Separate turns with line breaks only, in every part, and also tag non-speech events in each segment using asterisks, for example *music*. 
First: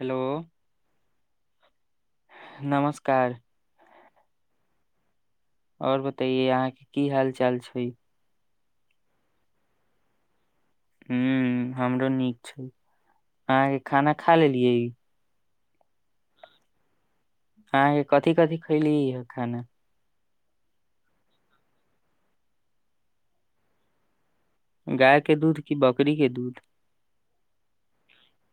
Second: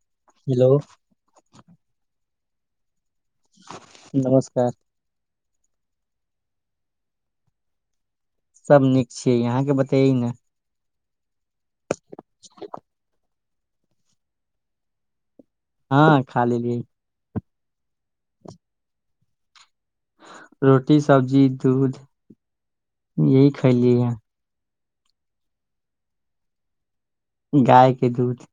hello
hello
नमस्कार
नमस्कार
आओर बतैयै अहाँके की हाल चाल छै
सब नीक छियै अहाँके बतैै ने
हू हमरो नीक छै अहाँके खाना खा लेलियै
हँ खाल लेलली ह
अह कथी कथिी खयली य खाना
रोटी सब्जी दूध यह खयलिय है
गायके दूध कि बकरीे दूध
गाय के दूध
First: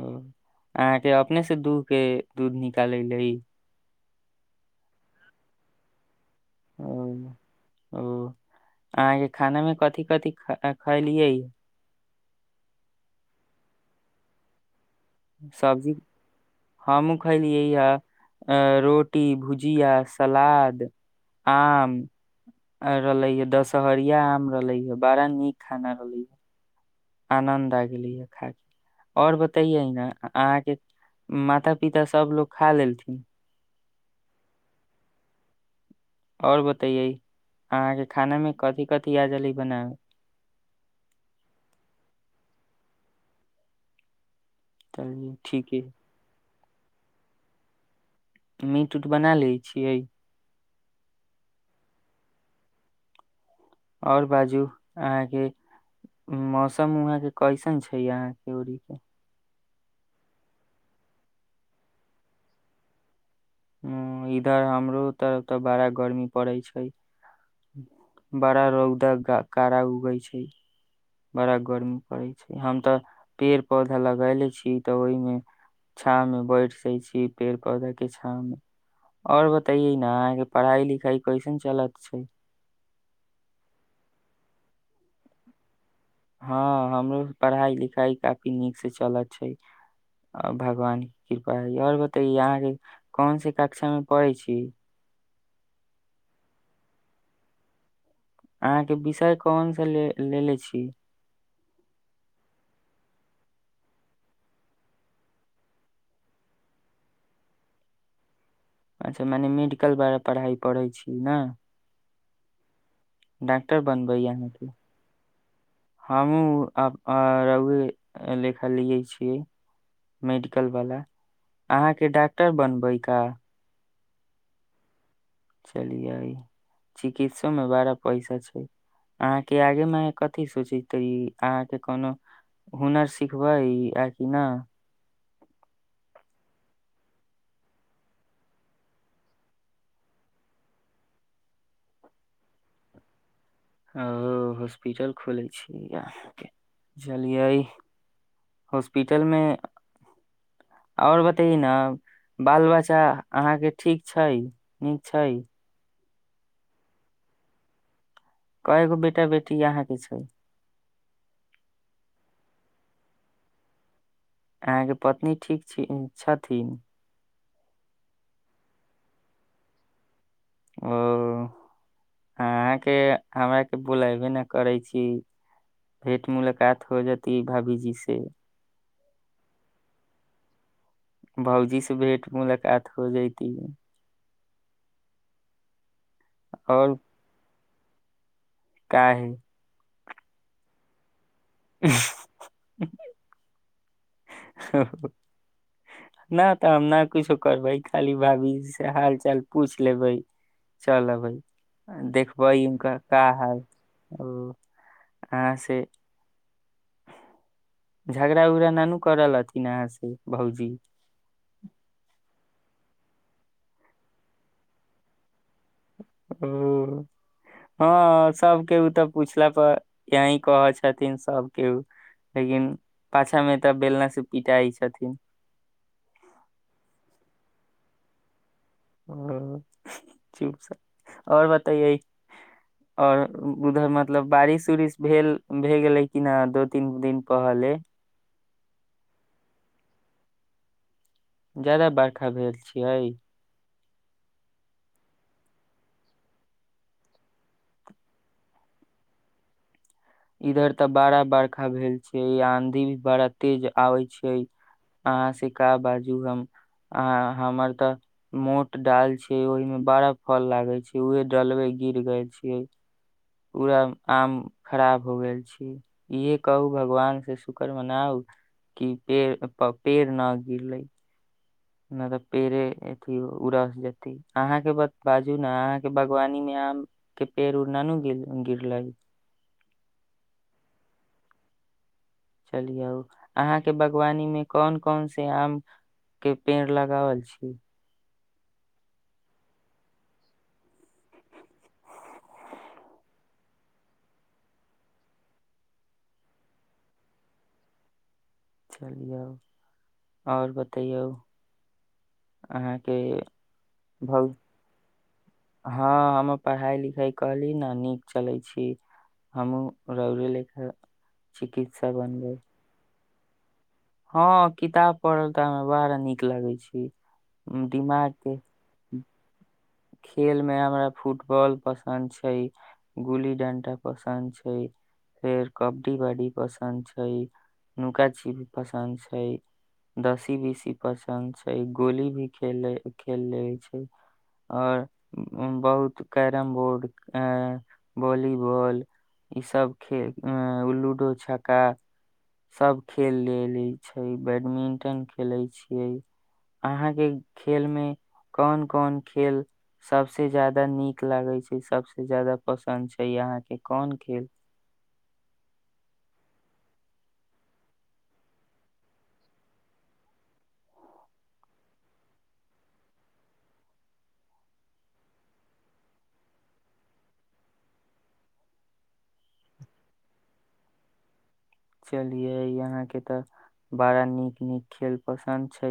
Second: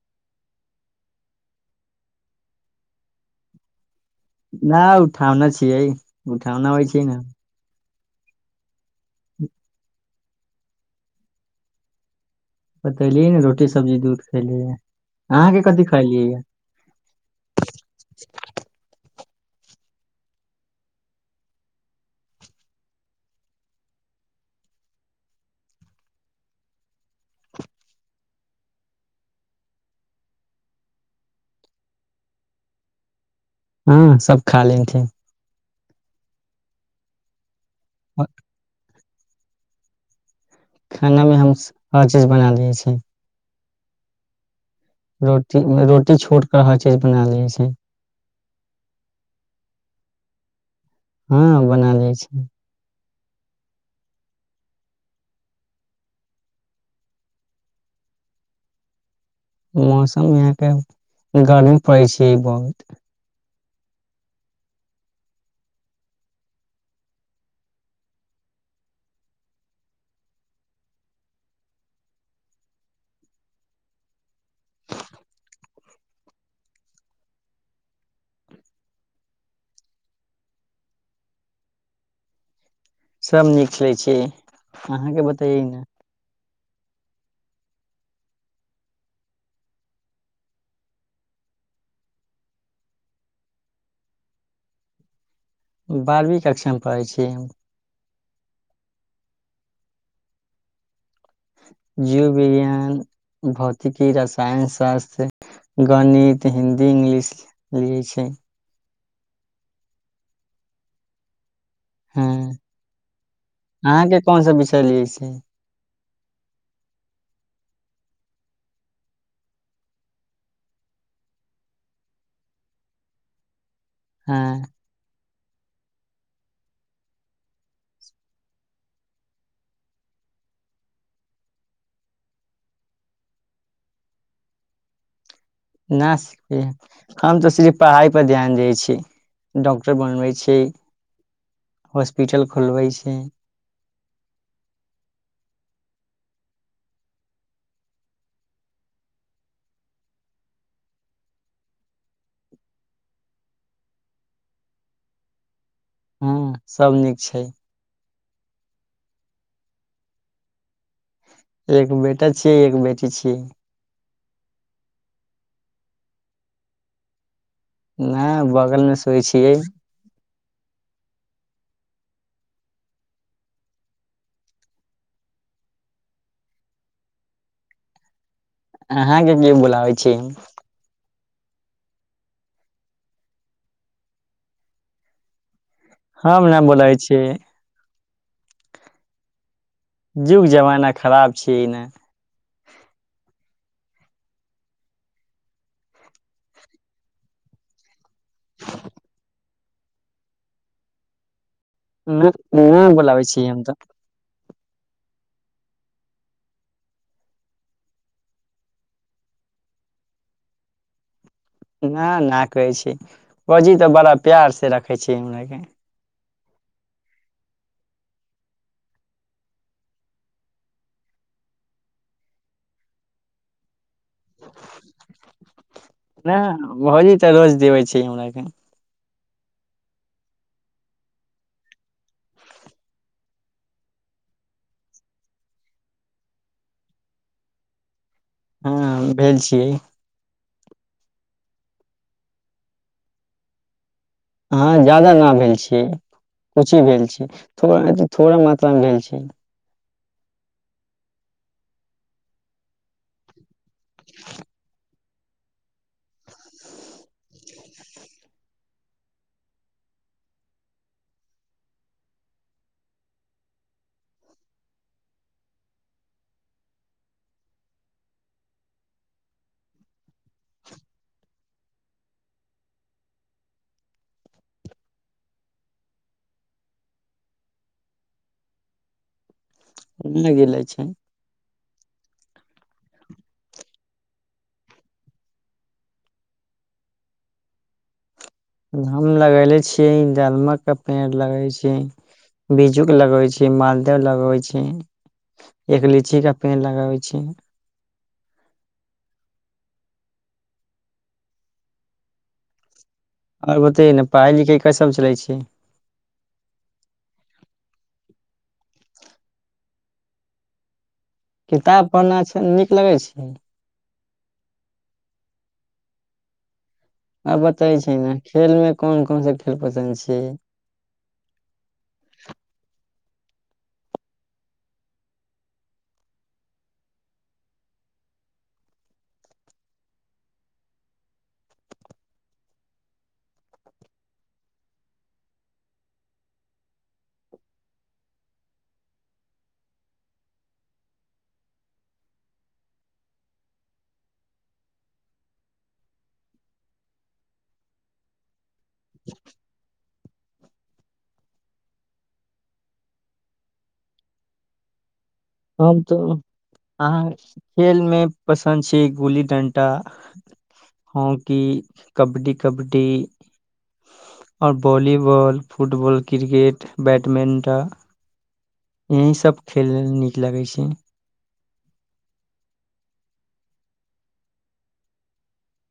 ओ अहाँके अपनेसँ दूहके दूध निकालै ल
नहि उठौने छियै उठौना होइ
ओ
छै ने
ओ अहाँके खाना में कथिी कथिी ख खलियै
बतैेली ने रोटी सब्जी दूध खयली
सब्जी हमूँ खाय लिय है अ रोट कोट्टी भुजिया सलाद आम रहलै ह दशहरिया आम रहलै ह बड़ा नीक खाना रहलै आनन्द आ गेलैए खा क आओर बतैयै ने अहाँके माता पिता सभ लोको खा लेलथिन
हँ सब खा लेनथिे
आओर बतैयए अहाँके खाना में कथिी कति आ रहले बनाबै
खानामे हम हर चीज बना लै छी
चलिय
रोटी
ठीके
रोटी छोड़ हर चीज बना लै छै
मीट उट बना लैत छियै
हँ बना लइ छै
आओर बाजू अहाँके मौसम वहाँके कैसन छै अहाँके उड़ीके
मौसम यहाँके गर्मी पड़ै छै बहुत
इधर हमरो तरफ तऽ बड़ा गर्मी पड़ै छै बड़ा रौदक कड़ा उगै छै बड़ा गर्मी पड़े छै हम तऽ पेड़ पौधा लगले छीिय तऽ ओहिमे छाँ मे बैठस छी पेड़ पौधा के आओर बताये न अहाँके पढ़ाई लिखाई कैसन चलत छै
सब नीक खेलैत छै अहाँके बतैै ने
हँ हमरो पढ़ाई लिखाई काफी नीक से चलत छै भगवान के कृपा आओर बतै अहाँके कोन से कक्षा मे पढ़े छी
बारहवीं कक्षामे पढ़ै छी हम
अहाँके विषय कोनसँ ले लेे छी
जीव विज्ञान भौतिकी रसायन शास्त्र गणित हिन्दी इंग्लिश ल छै
अच्छा मने मेडिकल बलाा पढ़ाइ पैत छी ने
हँ
डॉक्टर बनबै
कोन सा
अहाँके
विषय लियै छै
हमहुँ रह लेखा लियै छियै मेडिकलवला अहाँके डॉक्टर बनबै का
हँ
चलियै चिकित्सोमे बड़ा पैसा छै अहाँके आगेमे कथिी सोचेतै अहाँके कोनो हुनर सिखबै आ कि नहि
नहि हम तऽ सिफ पढ़ाइपर ध्यान दै छी डॉक्टर बनबै छै हॉस्पिटल खोलबै छै
ओ हॉस्पिटल खोलै छी अहाँके बुझलियै हॉस्पिटलमे आओर बतै ने बाल बच्चा अहाँके ठीक छै नीक छै
ह्म सभ नीक छै
कगो बेटा बेटी यहाँके छै
एक बेटा छियै एक बेटी छीियै
अहाँके पत्नी ठीक छथिन
नहि बगलमे सोै छियै
ओ अहाँके हमराके बोलयबे ने करै छी भेट मुलाकात हो जेती भाभीजी से
हहाँ ज बोलाबै छी
भौजी से भेट मुलाकात हो जाती है
हँ न बोलै छीियै
क ह
जुग जमाना खराब छी ने
नहि तऽ हम नहि किछो करबै खाली भाभीी से हाल चाल पूछि लेबै चल अबै
नहि
देखबनका क
बोलाबै छी
हाल
हम तऽ
आहाँ से झगड़ा उगड़ा नानू करल हथिन अहाँ से भउजी
न न करै छी पौजी तऽ बड़ा प्यार से रखै छी हमरा के
ओ हँ सब केहू तऽ पूछला पर यही कहै छथिन सब केहू लेकिन पाछा मे तऽ बेलना पिटाइ छथिन
ना भौजी त रोज देबै छै हमरा के
ओ चुप आओर बतैयै आओर उधर मतलब बारिश उरिश भेल भए गेलै कि न दू तीन दिन पहले
हँ भेल छियै
ज्यादा बरखा भेल छियै
हँ ज्यादा न भेल छियै कछी भेल छियै थोड़ अ थोड़ा मात्रामे भेल छै
इधर तऽ बड़ा बर्खा भेल छै आंधी भी बड़ा तेज आबै छै अहाँ से का बाजू हम अहाँ हमर तऽ मोट डाल छै ओहिमे बड़ा फल लागै छै उहे डलबे गिर गेल छियै पूरा आम खराब हो गेल छै इएह कहू भगवान से शुकर मनाउ कि पेड़ प पेड़ नऽ गिरलै नहि तऽ पेड़े अथि उड़स जेती अहाँके ब बाजू ने अहाँके बागवानी मे आम के पेड़ उड़ ना नु गिर गिरलै
नइ गिरले छै
चलियौ अहाँके बागवानीमे कोन कोन से आम के पेड़ लगावल छी
हम लगले छियै दालमक के पेड़ लगे छी बिज्जू के लगबै छी मालदह लगबै छी एक लीचीे पेड़ लगबै छी
चलियौ आओर बतैयो अहाँ के
और बतैये ने
भहु
पढ़ाई लिखाई कैसन चले छै
हँ हमर पढ़ाई लिखाई कहली न नीक चलै छी हमहुँ रौड़े लेखा
किताब
चिकित्सा
पढ़ना
बनबै
सँ नीक लगै छै *unintelligible*
हँ किताब पढ़ल तऽ हमरा बड़ा नीक लगै छै
आ बतबै छी न खेल मे कोन कोन सा खे
खेल मे आब हमरा फुटबॉल पसन्द छै गुल्ली डंटा पसन्द छै फेर कबड्डी ब्डी पसन्द छै नुका छिपी पसन्द छै दसी बिसी पसन्द छै गोली भी खेल लब खेल लबै छै आओर बहुत कैरम बोर्ड ऐ वॉलीबॉल ईसभ खे लूडो छक्का सभ खेल लैली छै बैडमिंटन खेलै छियै अहाँके खेल मे कौन कौन खेल सभसे ज्यादा नीक लागै छै सभसे ज्यादा पसन्द छै अहाँके कोन खेल
हम तऽ अहाँ खेलमे पसन्द छिये गुल्ली डण्टा हॉकी कबड्डी कबड्डी आओर वॉलीबॉल फुटबॉल क्रिकेट बैडमिंटन यहीसभ खेलैय लऽ नीक लगै छै
चलियै अहाँके तऽ बड़ा नीक नीक खेल पसन्द छै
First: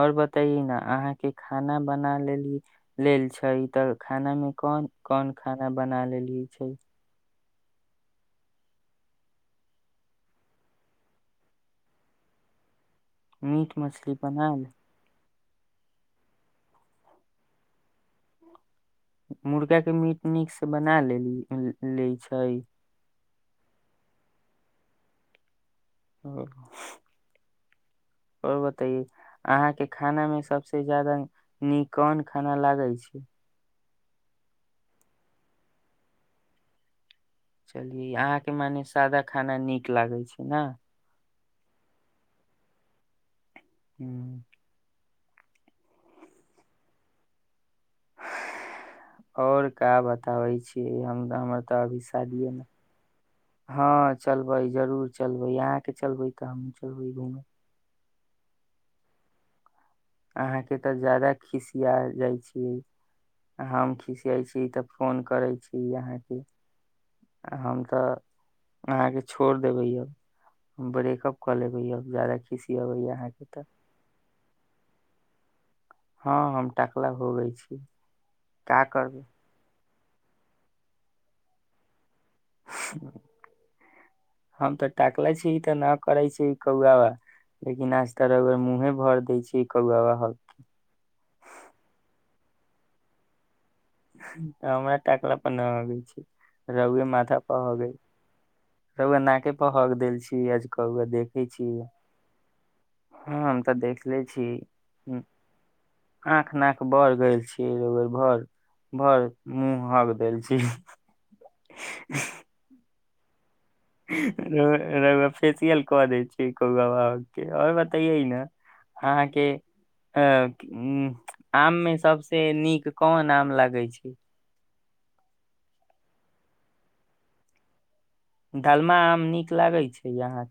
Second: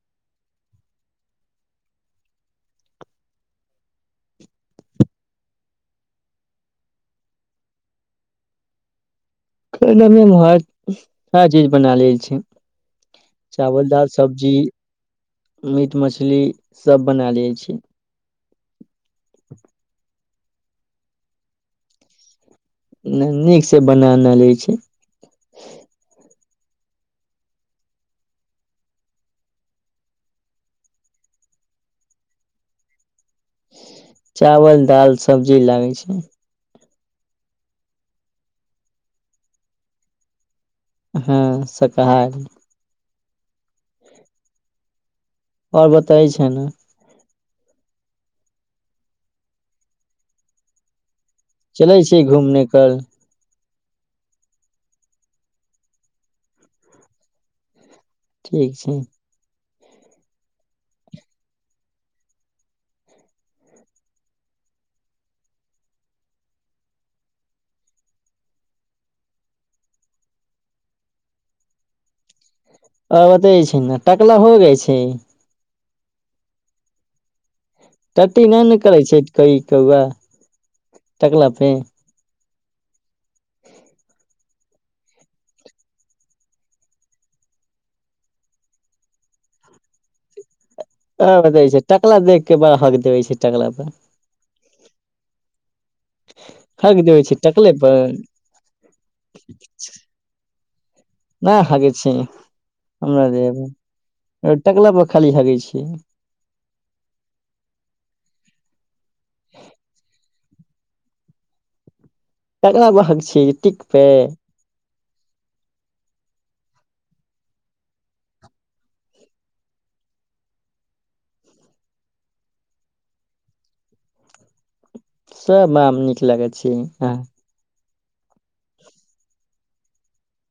आओर बतइये न अहाँके खाना बना लेली लेल छै तऽ खानामे कोन कोन खाना बना लेलियै छै
खाना मे हम हर चीज बना लिये छी
मीट
चावल दाल
मछली
सब्जी
बना ले-
मीट मछली सभ बना लिये छी
मुर्गा के मीट नीक से बना लेली लैऽ छै
नइ नीक से बना न लैइ छी
आओर बताइए अहाँके खाना मे सबस जादा निकन कौन खाना लागै छै
चावल दाल सब्जी लागै छै
चलियै अहाँके मने सादा खाना नीक लागै छै ना
हँ शाकाहार
हू
आओर बतैय छै न
आओर क बताबै छियै हम हमर तऽ
चलै
अभी
छै
शादिये
घूमने
मे
क
हँ चलबै जरूर चलबै अहाँके चलबै तऽ हमहूँ चलबै घूमय
ठीक छै
अहाँके तऽ ज्यादा खिसिया जाइत छीियै हम खिसियाैत छी तऽ फोन करैत छी अहाँके हम तऽ अहाँके छोड़ि देबै यब हम ब्रेकअप कऽ लेबै य ज्यादा खि
आ बतै छै ने टकला हो गइ छै छै
हँ हम टाकला हो गई छी
टी नहि ने
का
करै छै
करबै
कई कौआ टकलापे
*unintelligible* हम तऽ टाकले छी ई तऽ नहि करै छी ई कौआवा लेकिन आज तरर मुँहे भर दै छी ई कौआवा हकके
आै छै टकला देख के बाहक देबे छै टकला पर
हमरा टाकला पर न अगै छै
हक
रहुुए
देबै छै
माथा पर
टकले
हग रहुु नाक पर हक देल छी आज क देखे
न
छी
हगै छै हमरा
ह
देह
हम तऽ देखले छी
टकला पर खाली हगै छै
आँख नाक बर गेल छीियै बेर भर भर मुँह हक देल छी *unintelligible*
तरा भाग छीिय कटिक पे
रउआ फेसियल कऽ दै छैै कौआ बा के आओर बतैै ने अहाँके अ आम मे सभस नीक कोन आम लागै छै
सब हम नीक लगै छी
डालमा आम नीक लागैत छै अहाँके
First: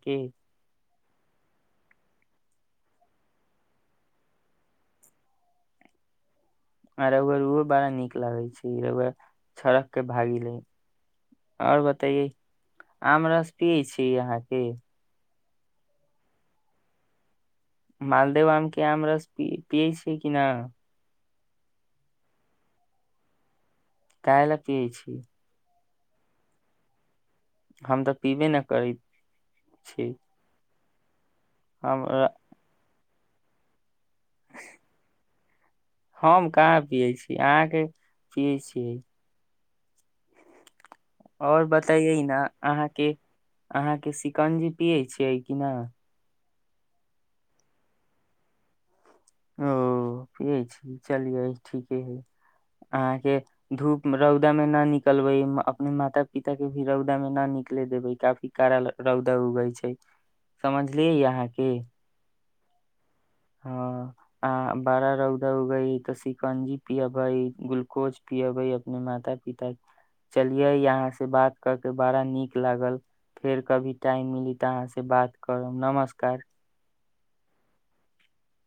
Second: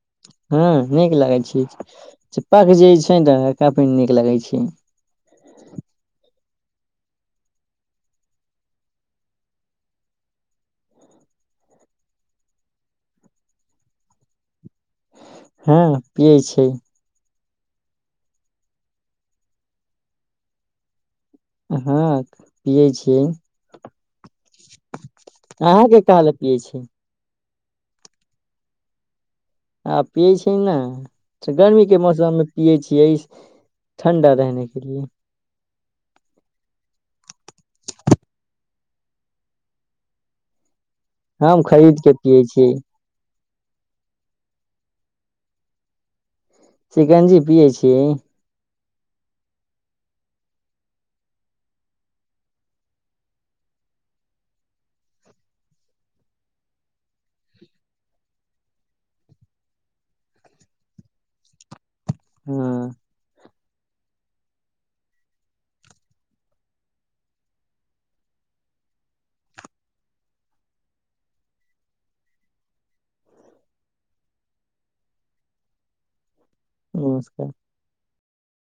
हँ नीक लागै छै पक जे छै ने त काफी नीक लागै छै
आ रहुुआल ओहो बड़ा नीक लागै छै रहुुआ छरक के भाग ले आओर बतये आम रस पियै छी अहाँके
हँ पी छै
मालदेव आके हमरा पी छी क न
हँ पियै छियै
खाय ल पियै छी
ताल पियए छी
हम तऽ पीबे ने करी
आ पियै छै ने तऽ गर्मीके
हम
मौसममे पियै छियै ठण्डा रहने के लिए
हम कहाँ पियै छी अहाँके पियै छियै
हम
आओर
खरीद के
बताइयै न
पियै छियै
अहाँके अहाँके शिकंजी पियैत छियै कि नहि
चिकंजी पियै छीिय
ओ पियै छी चलियै ठीके हइ अहाँके धूप रौदामे न निकलबै अपने माता पिता के भी रौदामे न निकले देबै काफी कड़ा रौदा उगै छै समझलियै अहाँके
हँ
हँ आ बड़ा रौदा उगे तऽ शिकंजी पियबै ग्लूकोज पियबे अपने माता पिता चलिये अहाँ से बात क के बड़ा नीक लागल फेर कभी टाइम मिली तऽ अहाँ से बात करब नमस्कार
नमस्कार